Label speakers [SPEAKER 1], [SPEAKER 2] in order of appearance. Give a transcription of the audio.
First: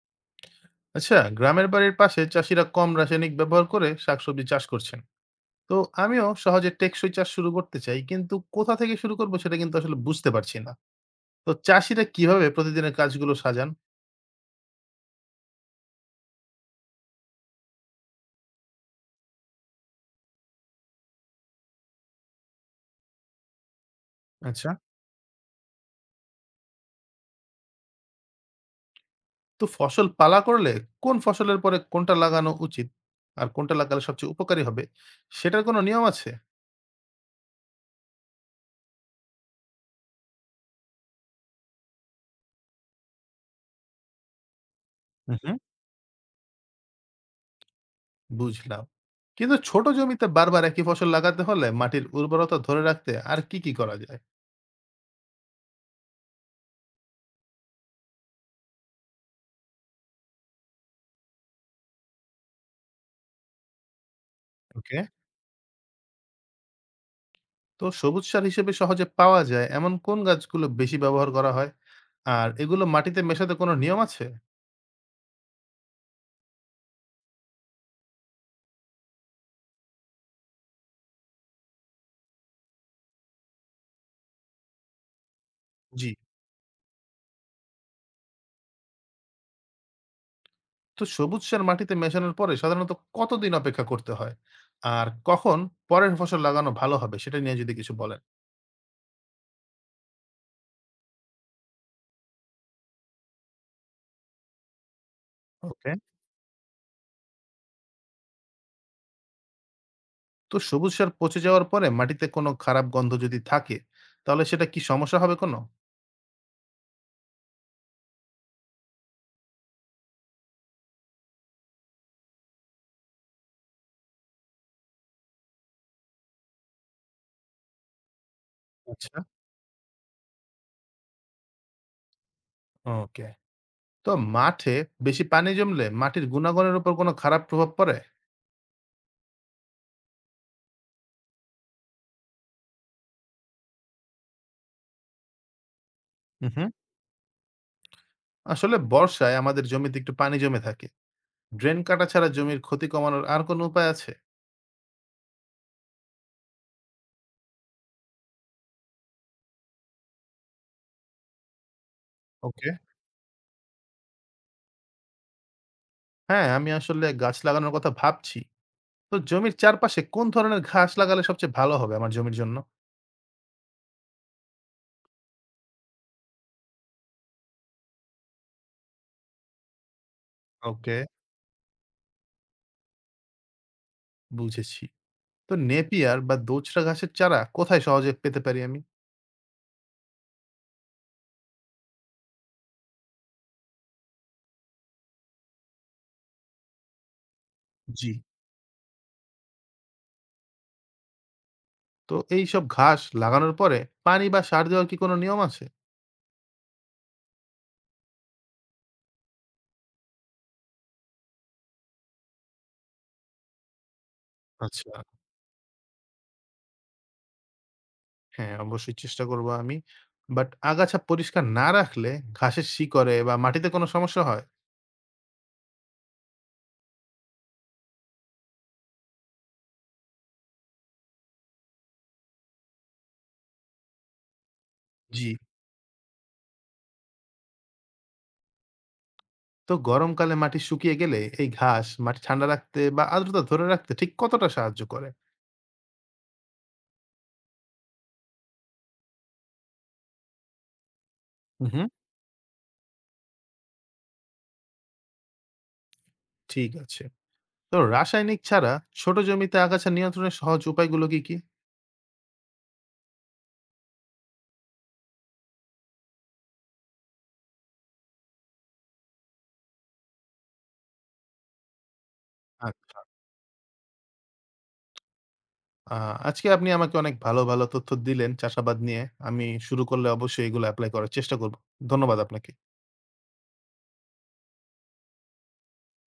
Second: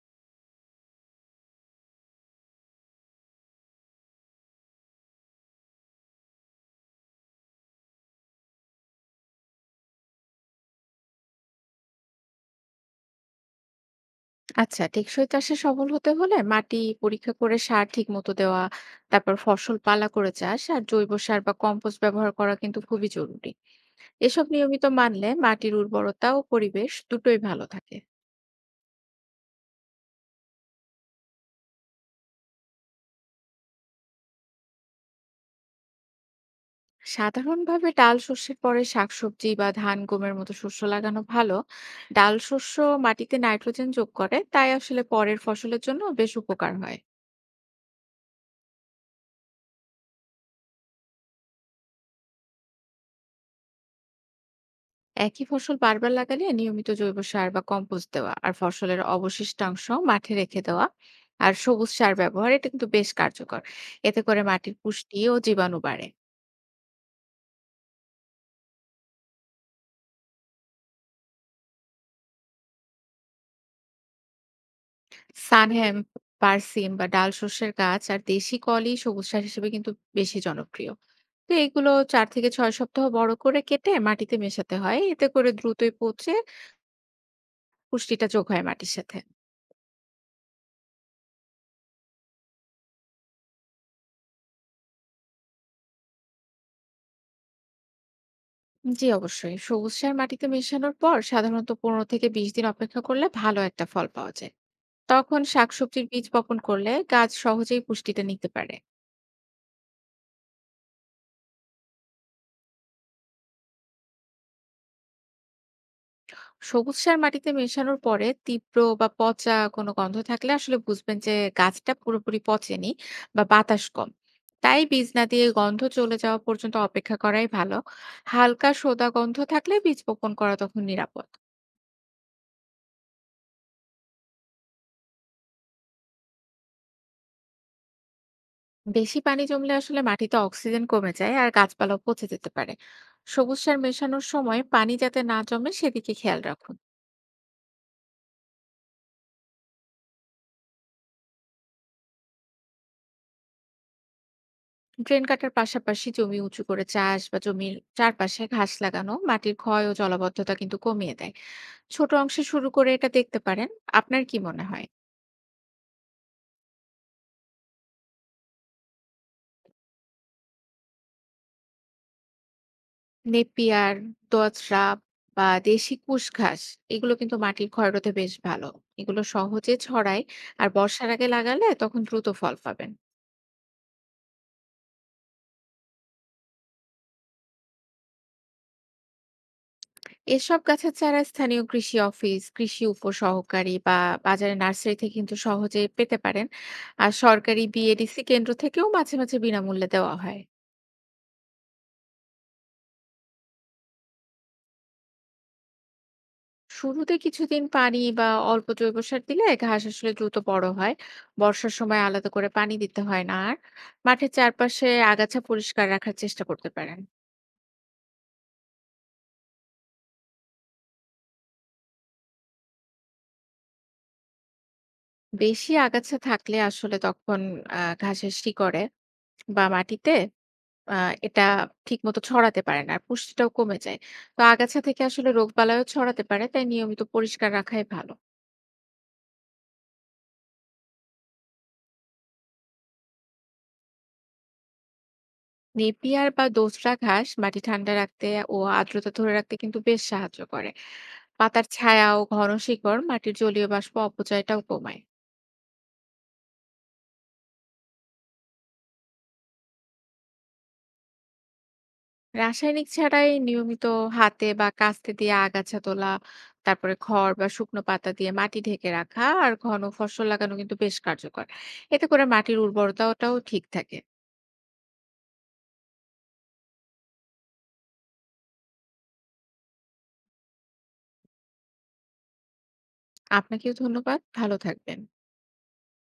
[SPEAKER 1] আচ্ছা, গ্রামের বাড়ির পাশে চাষিরা কম রাসায়নিক ব্যবহার করে শাকসবজি চাষ করছেন। তো আমিও সহজে টেকসই চাষ শুরু করতে চাই, কিন্তু কোথা থেকে শুরু করবো সেটা কিন্তু আসলে বুঝতে পারছি না। তো চাষিরা কিভাবে প্রতিদিনের কাজগুলো সাজান?
[SPEAKER 2] আচ্ছা, টেকসই চাষে সফল হতে হলে মাটি পরীক্ষা করে সার ঠিক মতো দেওয়া, তারপর ফসল পালা করে চাষ আর জৈব সার বা কম্পোস্ট ব্যবহার করা কিন্তু খুবই জরুরি। এসব
[SPEAKER 1] আচ্ছা।
[SPEAKER 2] নিয়মিত মানলে মাটির উর্বরতা ও পরিবেশ দুটোই ভালো থাকে।
[SPEAKER 1] তো ফসল পালা করলে কোন ফসলের পরে কোনটা লাগানো উচিত, আর কোনটা লাগালে সবচেয়ে উপকারী হবে, সেটার কোনো নিয়ম আছে?
[SPEAKER 2] সাধারণভাবে ডাল শস্যের পরে শাকসবজি বা ধান গমের মতো শস্য লাগানো ভালো। ডাল শস্য মাটিতে নাইট্রোজেন যোগ করে, তাই আসলে পরের
[SPEAKER 1] হুম,
[SPEAKER 2] ফসলের জন্য বেশ উপকার হয়।
[SPEAKER 1] বুঝলাম। কিন্তু ছোট জমিতে বারবার একই ফসল লাগাতে হলে মাটির উর্বরতা ধরে রাখতে আর কি কি করা যায়?
[SPEAKER 2] একই ফসল বারবার লাগালে নিয়মিত জৈব সার বা কম্পোস্ট দেওয়া আর ফসলের অবশিষ্টাংশ মাঠে রেখে দেওয়া আর সবুজ সার ব্যবহার এটা কিন্তু বেশ কার্যকর। এতে করে মাটির
[SPEAKER 1] ওকে।
[SPEAKER 2] পুষ্টি ও জীবাণু বাড়ে।
[SPEAKER 1] তো সবুজ সার হিসেবে সহজে পাওয়া যায় এমন কোন গাছগুলো বেশি ব্যবহার করা হয়? আর এগুলো মাটিতে মেশাতে কোনো নিয়ম আছে?
[SPEAKER 2] সানহ্যাম, পারসিম বা ডাল শস্যের গাছ আর দেশি কলই সবুজ সার হিসেবে কিন্তু বেশি জনপ্রিয়। তো এগুলো 4 থেকে 6 সপ্তাহ বড় করে কেটে মাটিতে মেশাতে হয়, এতে করে দ্রুতই
[SPEAKER 1] জি।
[SPEAKER 2] পচে পুষ্টিটা যোগ হয় মাটির সাথে।
[SPEAKER 1] তো সবুজ সার মাটিতে মেশানোর পরে সাধারণত কতদিন অপেক্ষা করতে হয়, আর কখন পরের ফসল লাগানো ভালো হবে সেটা নিয়ে যদি কিছু বলেন।
[SPEAKER 2] জি, অবশ্যই সবুজ সার মাটিতে মেশানোর পর সাধারণত 15 থেকে 20 দিন অপেক্ষা করলে ভালো একটা ফল পাওয়া যায়। তখন
[SPEAKER 1] ওকে।
[SPEAKER 2] শাকসবজির বীজ বপন করলে গাছ সহজেই পুষ্টিটা নিতে পারে।
[SPEAKER 1] তো সবুজ সার পচে যাওয়ার পরে মাটিতে কোনো খারাপ গন্ধ যদি থাকে, তাহলে সেটা কি সমস্যা হবে কোনো?
[SPEAKER 2] সবুজ সার মাটিতে মেশানোর পরে তীব্র বা পচা কোনো গন্ধ থাকলে আসলে বুঝবেন যে গাছটা পুরোপুরি পচেনি বা বাতাস কম। তাই বীজ না দিয়ে গন্ধ চলে যাওয়া পর্যন্ত অপেক্ষা করাই ভালো। হালকা সোদা
[SPEAKER 1] আচ্ছা।
[SPEAKER 2] গন্ধ থাকলে বীজ বপন করা তখন নিরাপদ।
[SPEAKER 1] ওকে। তো মাঠে বেশি পানি জমলে মাটির গুণাগুণের উপর কোনো খারাপ প্রভাব পড়ে?
[SPEAKER 2] বেশি পানি জমলে আসলে মাটিতে অক্সিজেন কমে যায় আর গাছপালাও পচে যেতে পারে। সবুজ সার মেশানোর সময় পানি যাতে না জমে সেদিকে খেয়াল
[SPEAKER 1] হুম হুম।
[SPEAKER 2] রাখুন।
[SPEAKER 1] আসলে বর্ষায় আমাদের জমিতে একটু পানি জমে থাকে। ড্রেন কাটা ছাড়া জমির ক্ষতি কমানোর আর কোনো উপায় আছে?
[SPEAKER 2] ড্রেন কাটার পাশাপাশি জমি উঁচু করে চাষ বা জমির চারপাশে ঘাস লাগানো মাটির ক্ষয় ও জলাবদ্ধতা কিন্তু কমিয়ে দেয়। ছোট অংশে শুরু
[SPEAKER 1] ওকে।
[SPEAKER 2] করে এটা দেখতে পারেন। আপনার কি মনে হয়?
[SPEAKER 1] হ্যাঁ, আমি আসলে গাছ লাগানোর কথা ভাবছি। তো জমির চারপাশে কোন ধরনের ঘাস লাগালে সবচেয়ে ভালো হবে আমার জমির জন্য?
[SPEAKER 2] নেপিয়ার, দোআঁশরা বা দেশি কুশ ঘাস, এগুলো কিন্তু মাটির ক্ষয় রোধে বেশ ভালো। এগুলো সহজে ছড়ায়, আর
[SPEAKER 1] ওকে,
[SPEAKER 2] বর্ষার আগে লাগালে তখন দ্রুত ফল পাবেন।
[SPEAKER 1] বুঝেছি। তো নেপিয়ার বা দোচরা ঘাসের চারা কোথায় সহজে পেতে পারি আমি?
[SPEAKER 2] এসব গাছের চারা স্থানীয় কৃষি অফিস, কৃষি উপসহকারী বা বাজারে নার্সারি থেকে কিন্তু সহজেই পেতে পারেন। আর সরকারি
[SPEAKER 1] জি।
[SPEAKER 2] বিএডিসি কেন্দ্র থেকেও মাঝে, মাঝে বিনামূল্যে দেওয়া হয়।
[SPEAKER 1] তো এই সব ঘাস লাগানোর পরে পানি বা সার দেওয়ার কি কোনো নিয়ম আছে?
[SPEAKER 2] শুরুতে কিছুদিন পানি বা অল্প জৈব সার দিলে ঘাস আসলে দ্রুত বড় হয়। বর্ষার সময় আলাদা করে পানি দিতে হয় না আর। মাঠের চারপাশে
[SPEAKER 1] আচ্ছা।
[SPEAKER 2] আগাছা পরিষ্কার রাখার চেষ্টা করতে পারেন।
[SPEAKER 1] হ্যাঁ, অবশ্যই চেষ্টা করব আমি। বাট আগাছা পরিষ্কার না রাখলে ঘাসের শিকড়ে বা মাটিতে কোনো সমস্যা হয়?
[SPEAKER 2] বেশি আগাছা থাকলে আসলে তখন ঘাসের শিকড়ে বা মাটিতে আ এটা ঠিকমতো ছড়াতে পারে না। আর পুষ্টিটাও কমে যায়। তো আগাছা থেকে
[SPEAKER 1] জি।
[SPEAKER 2] আসলে রোগবালাইও ছড়াতে পারে। তাই নিয়মিত পরিষ্কার রাখাই ভালো।
[SPEAKER 1] তো গরমকালে মাটি শুকিয়ে গেলে এই ঘাস মাটি ঠান্ডা রাখতে বা আর্দ্রতা ধরে রাখতে ঠিক কতটা সাহায্য করে?
[SPEAKER 2] নেপিয়ার বা দোসরা ঘাস মাটি ঠান্ডা রাখতে ও আর্দ্রতা ধরে রাখতে কিন্তু বেশ সাহায্য করে।
[SPEAKER 1] হুম
[SPEAKER 2] পাতার
[SPEAKER 1] হুম,
[SPEAKER 2] ছায়া ও ঘন শিকড় মাটির জলীয় বাষ্প অপচয়টাও কমায়।
[SPEAKER 1] ঠিক আছে। তো রাসায়নিক ছাড়া ছোট জমিতে আগাছা নিয়ন্ত্রণের সহজ উপায়গুলো কি কি?
[SPEAKER 2] রাসায়নিক ছাড়াই নিয়মিত হাতে বা কাস্তে দিয়ে আগাছা তোলা, তারপরে খড় বা শুকনো পাতা দিয়ে মাটি ঢেকে রাখা আর ঘন ফসল লাগানো কিন্তু বেশ কার্যকর। এতে করে মাটির
[SPEAKER 1] আচ্ছা।
[SPEAKER 2] উর্বরতাটাও ঠিক থাকে।
[SPEAKER 1] আজকে আপনি আমাকে অনেক ভালো ভালো তথ্য দিলেন চাষাবাদ নিয়ে। আমি শুরু করলে অবশ্যই এগুলো অ্যাপ্লাই করার চেষ্টা করব। ধন্যবাদ আপনাকে।
[SPEAKER 2] আপনাকেও ধন্যবাদ। ভালো থাকবেন।